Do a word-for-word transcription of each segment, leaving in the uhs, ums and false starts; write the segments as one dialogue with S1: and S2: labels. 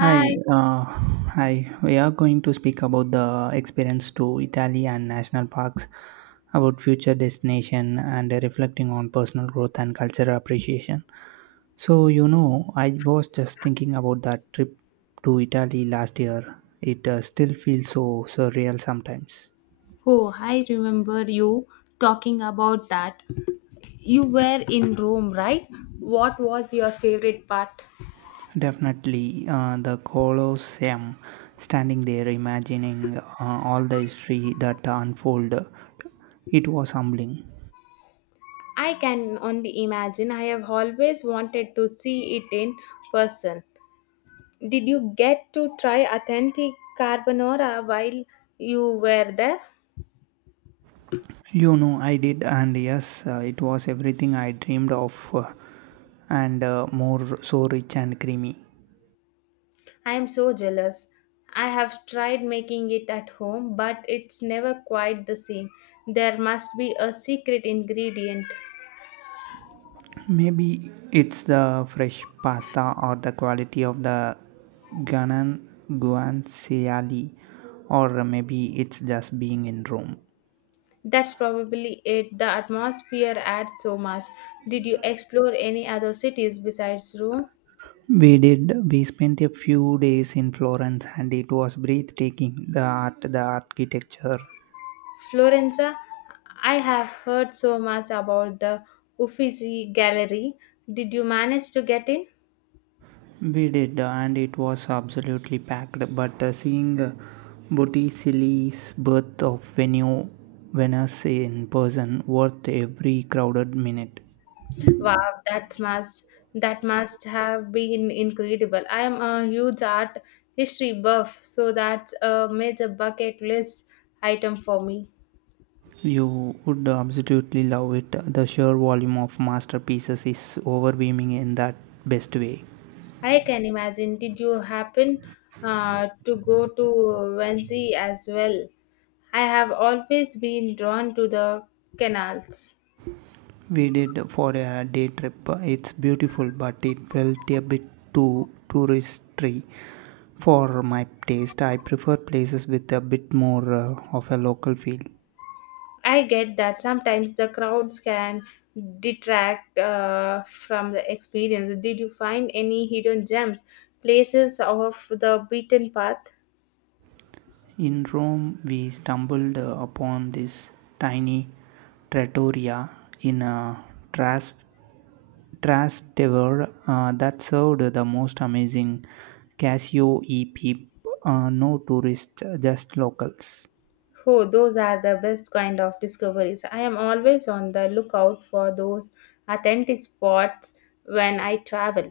S1: Hi, uh, hi. We are going to speak about the experience to Italy and national parks, about future destination, and reflecting on personal growth and cultural appreciation. So you know, I was just thinking about that trip to Italy last year. It uh, still feels so surreal sometimes.
S2: Oh, I remember you talking about that. You were in Rome, right? What was your favorite part?
S1: Definitely, uh, the Colosseum, standing there, imagining uh, all the history that unfolded, it was humbling.
S2: I can only imagine. I have always wanted to see it in person. Did you get to try authentic carbonara while you were there?
S1: You know, I did, and yes, uh, it was everything I dreamed of, uh, and uh, more so rich and creamy.
S2: I am so jealous. I have tried making it at home, but it's never quite the same. There must be a secret ingredient.
S1: Maybe it's the fresh pasta or the quality of the Ghanan guanciale, or maybe it's just being in Rome.
S2: That's probably it. The atmosphere adds so much. Did you explore any other cities besides Rome?
S1: We did. We spent a few days in Florence, and it was breathtaking. The art, the architecture.
S2: Florence? I have heard so much about the Uffizi Gallery. Did you manage to get in?
S1: We did, uh, and it was absolutely packed. But uh, seeing uh, Botticelli's birth of Venue Venus in person, worth every crowded minute.
S2: Wow, that must that must have been incredible. I am a huge art history buff, so that's a major bucket list item for me.
S1: You would absolutely love it. The sheer volume of masterpieces is overwhelming in that best way.
S2: I can imagine. Did you happen uh, to go to Wenzy as well? I have always been drawn to the canals.
S1: We did for a day trip. It's beautiful, but it felt a bit too touristy. For my taste, I prefer places with a bit more uh, of a local feel.
S2: I get that sometimes the crowds can detract uh, from the experience. Did you find any hidden gems, places off the beaten path?
S1: In Rome, we stumbled uh, upon this tiny trattoria in a trash, trash tower uh, that served the most amazing Casio e peep. Uh, no tourists, just locals.
S2: Oh, those are the best kind of discoveries. I am always on the lookout for those authentic spots when I travel.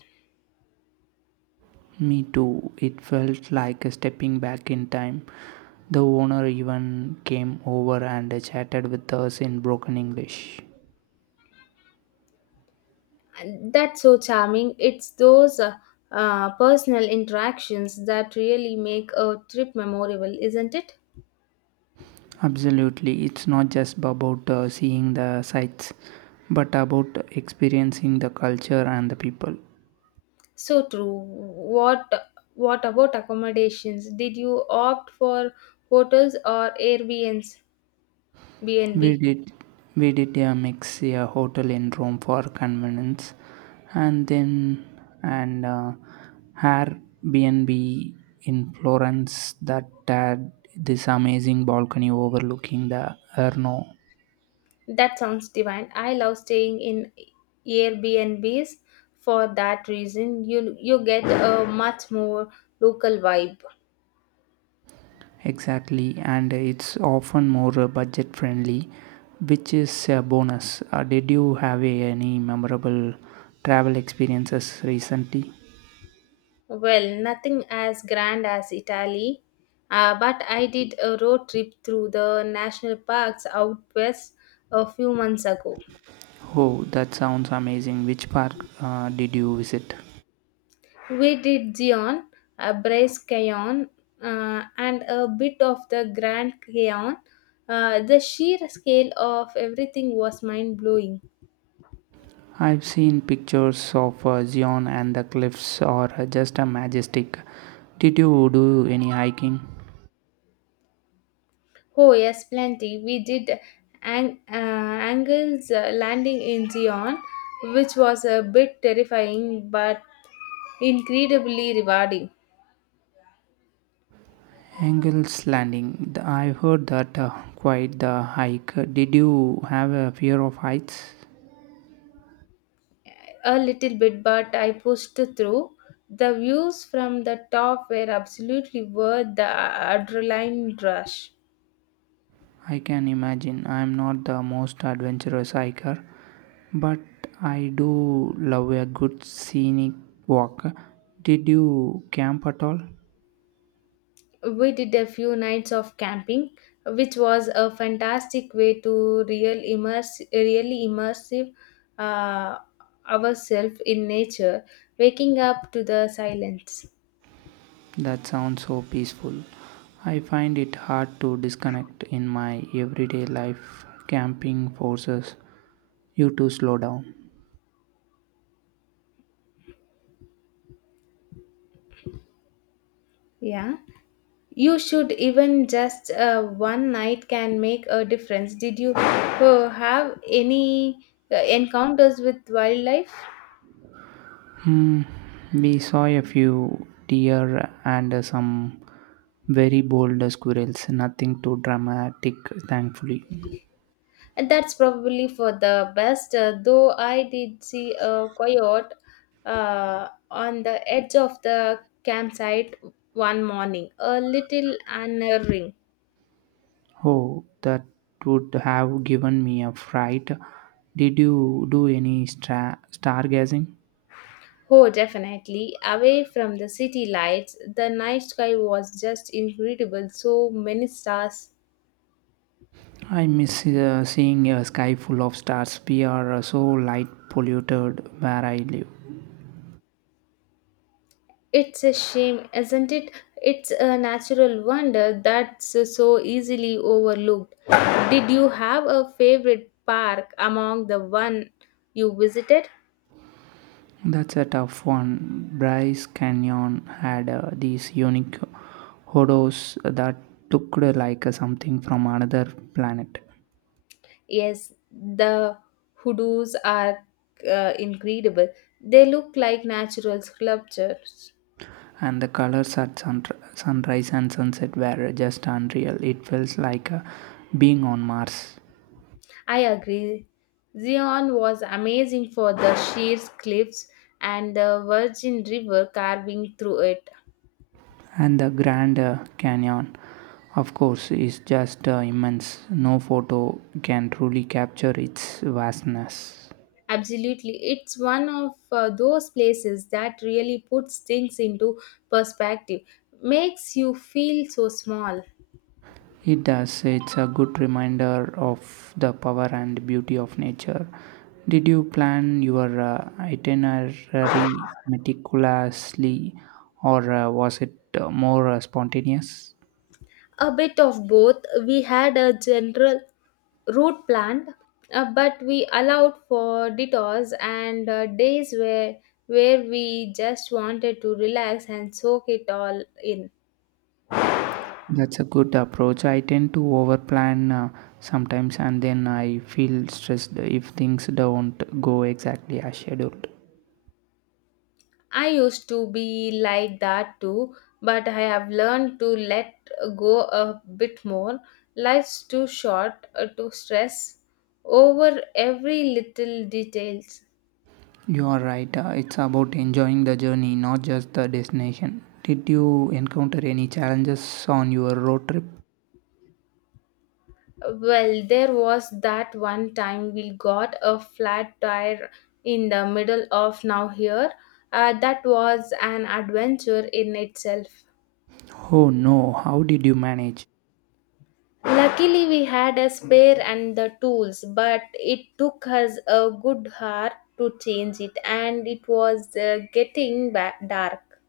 S1: Me too. It felt like stepping back in time. The owner even came over and chatted with us in broken English.
S2: And that's so charming. It's those uh, uh, personal interactions that really make a trip memorable, isn't it?
S1: Absolutely, it's not just about uh, seeing the sights, but about experiencing the culture and the people.
S2: So true. What what about accommodations? Did you opt for hotels or Airbnbs?
S1: We
S2: B N B.
S1: did we did a mix, a hotel in Rome for convenience, and then and uh, Airbnb in Florence that had this amazing balcony overlooking the Erno.
S2: That sounds divine. I love staying in Airbnbs for that reason. You you get a much more local vibe.
S1: Exactly, and it's often more uh, budget friendly, which is a bonus. Uh, did you have a- any memorable travel experiences recently?
S2: Well, nothing as grand as Italy, uh, but I did a road trip through the national parks out west a few months ago.
S1: Oh, that sounds amazing. Which park uh, did you visit?
S2: We did Zion, uh, Brace Canyon, uh, and a bit of the Grand Canyon. Uh, the sheer scale of everything was mind blowing.
S1: I've seen pictures of uh, Zion and the cliffs are uh, just a majestic. Did you do any hiking?
S2: Oh, yes, plenty. We did ang- uh, Angle's uh, landing in Zion, which was a bit terrifying but incredibly rewarding.
S1: Angel's Landing. Th- I heard that uh, quite the hike. Did you have a fear of heights?
S2: A little bit, but I pushed through. The views from the top were absolutely worth the adrenaline rush.
S1: I can imagine. I am not the most adventurous hiker, but I do love a good scenic walk. Did you camp at all?
S2: We did a few nights of camping, which was a fantastic way to real immerse, really immersive uh, ourselves in nature, waking up to the silence.
S1: That sounds so peaceful. I find it hard to disconnect in my everyday life. Camping forces you to slow down.
S2: Yeah, you should even just uh, one night can make a difference. Did you uh, have any uh, encounters with wildlife?
S1: Hmm, we saw a few deer and some very bold squirrels. Nothing too dramatic, thankfully.
S2: And that's probably for the best, uh, though I did see a coyote uh, on the edge of the campsite one morning, a little unnerving.
S1: Oh, that would have given me a fright. Did you do any stra- stargazing?
S2: Oh, definitely. Away from the city lights, the night sky was just incredible. So many stars.
S1: I miss uh, seeing a sky full of stars. We are uh, so light polluted where I live.
S2: It's a shame, isn't it? It's a natural wonder that's so easily overlooked. Did you have a favorite park among the one you visited?
S1: That's a tough one. Bryce Canyon had uh, these unique horrors that looked like uh, something from another planet.
S2: Yes, the hoodoos are uh, incredible. They look like natural sculptures.
S1: And the colors at sun- sunrise and sunset were just unreal. It felt like uh, being on Mars.
S2: I agree. Zion was amazing for the sheer cliffs and the Virgin River carving through it.
S1: And the Grand uh, Canyon, of course, is just uh, immense. No photo can truly capture its vastness.
S2: Absolutely. It's one of uh, those places that really puts things into perspective, makes you feel so small.
S1: It does. It's a good reminder of the power and beauty of nature. Did you plan your uh, itinerary meticulously, or uh, was it uh, more uh, spontaneous?
S2: A bit of both. We had a general route planned, uh, but we allowed for detours and uh, days where where we just wanted to relax and soak it all in.
S1: That's a good approach. I tend to overplan uh, sometimes and then I feel stressed if things don't go exactly as scheduled.
S2: I used to be like that too, but I have learned to let go a bit more. Life's too short uh, to stress over every little detail.
S1: You are right. Uh, it's about enjoying the journey, not just the destination. Did you encounter any challenges on your road trip?
S2: Well, there was that one time we got a flat tire in the middle of now here. Uh, that was an adventure in itself.
S1: Oh no, how did you manage?
S2: Luckily, we had a spare and the tools, but it took us a good hour to change it, and it was uh, getting ba- dark.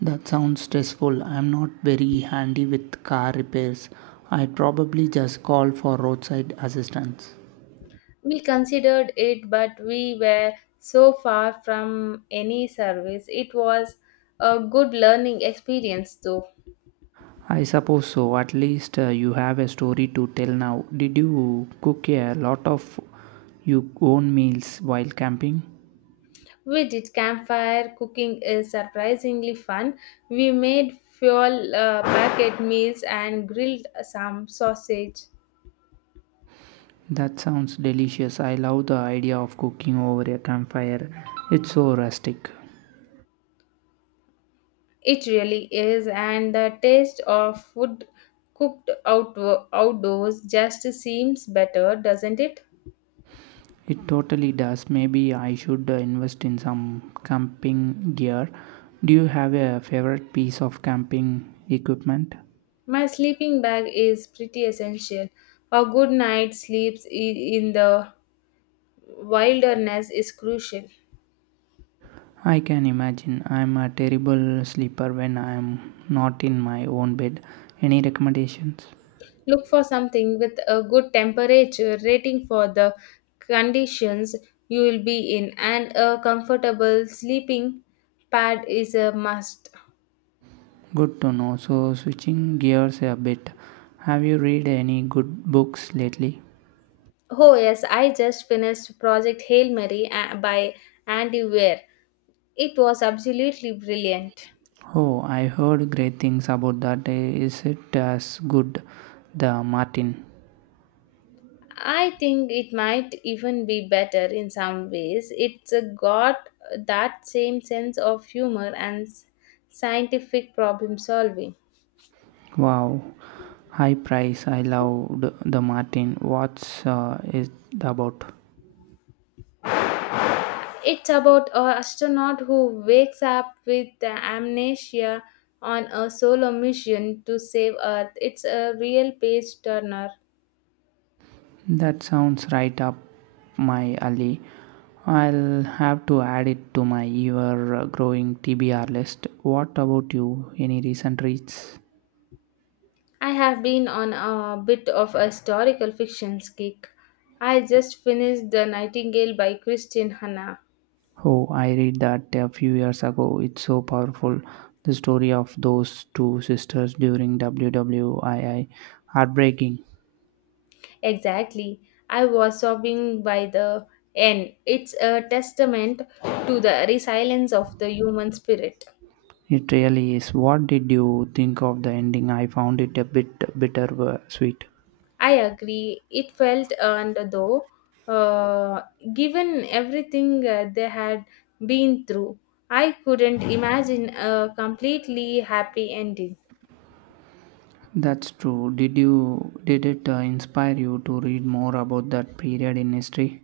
S1: That sounds stressful. I'm not very handy with car repairs. I'd probably just call for roadside assistance.
S2: We considered it, but we were so far from any service. It was a good learning experience, though.
S1: I suppose so. At least uh, you have a story to tell now. Did you cook a lot of your own meals while camping?
S2: We did campfire cooking is surprisingly fun. We made fuel uh, packet meals and grilled some sausage.
S1: That sounds delicious. I love the idea of cooking over a campfire. It's so rustic.
S2: It really is, and the taste of food cooked out outdoors just seems better, doesn't it?
S1: It totally does. Maybe I should uh, invest in some camping gear. Do you have a favorite piece of camping equipment?
S2: My sleeping bag is pretty essential. A good night's sleep i- in the wilderness is crucial.
S1: I can imagine. I'm a terrible sleeper when I'm not in my own bed. Any recommendations?
S2: Look for something with a good temperature rating for the conditions you will be in, and a comfortable sleeping pad is a must.
S1: Good to know. So, switching gears a bit, have you read any good books lately?
S2: Oh, yes, I just finished Project Hail Mary uh, by Andy Weir. It was absolutely brilliant.
S1: Oh, I heard great things about that. Is it as good? The Martin.
S2: I think it might even be better in some ways. It's uh, got that same sense of humor and s- scientific problem solving.
S1: Wow, high price. I loved The Martin. What's uh, it about?
S2: It's about an astronaut who wakes up with the amnesia on a solo mission to save Earth. It's a real page turner.
S1: That sounds right up my alley. I'll have to add it to my ever growing T B R list. What about you? Any recent reads?
S2: I have been on a bit of a historical fiction kick. I just finished The Nightingale by Christine Hanna.
S1: Oh, I read that a few years ago. It's so powerful. The story of those two sisters during world war two. Heartbreaking.
S2: Exactly. I was sobbing by the end. It's a testament to the resilience of the human spirit.
S1: It really is. What did you think of the ending? I found it a bit bitter uh, sweet.
S2: I agree. It felt earned though, uh, given everything uh, they had been through. I couldn't imagine a completely happy ending.
S1: That's true. Did you did it uh, inspire you to read more about that period in history?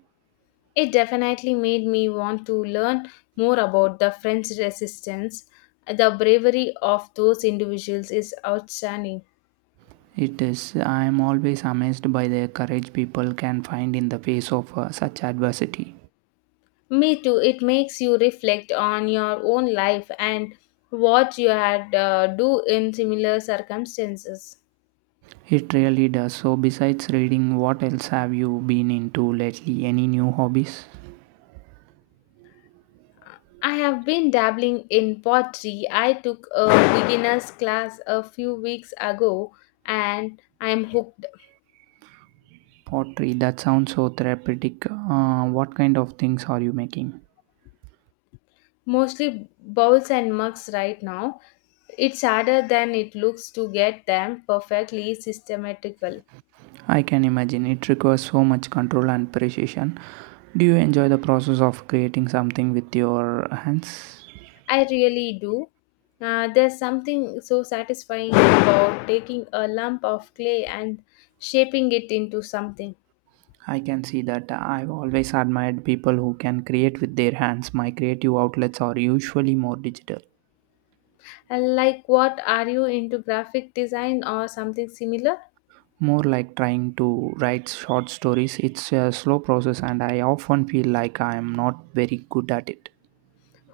S2: It definitely made me want to learn more about the French resistance. The bravery of those individuals is outstanding.
S1: It is. I am always amazed by the courage people can find in the face of uh, such adversity.
S2: Me too. It makes you reflect on your own life and what you had uh, do in similar circumstances.
S1: It really does. So, besides reading, what else have you been into lately? Any new hobbies?
S2: I have been dabbling in pottery. I took a beginner's class a few weeks ago and I am hooked.
S1: Pottery, that sounds so therapeutic. Uh, what kind of things are you making?
S2: Mostly bowls and mugs right now. It's harder than it looks to get them perfectly systematical.
S1: I can imagine it requires so much control and precision. Do you enjoy the process of creating something with your hands?
S2: I really do. Uh, there's something so satisfying about taking a lump of clay and shaping it into something.
S1: I can see that I've always admired people who can create with their hands. My creative outlets are usually more digital.
S2: And like, what are you into, graphic design or something similar?
S1: More like trying to write short stories, it's a slow process, and I often feel like I am not very good at it.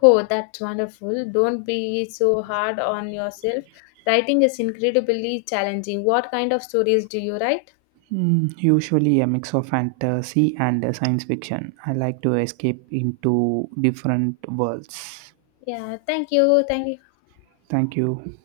S2: Oh, that's wonderful. Don't be so hard on yourself. Writing is incredibly challenging. What kind of stories do you write?
S1: Mm, usually a mix of fantasy and uh, science fiction. I like to escape into different worlds.
S2: Yeah, thank you. Thank you.
S1: Thank you.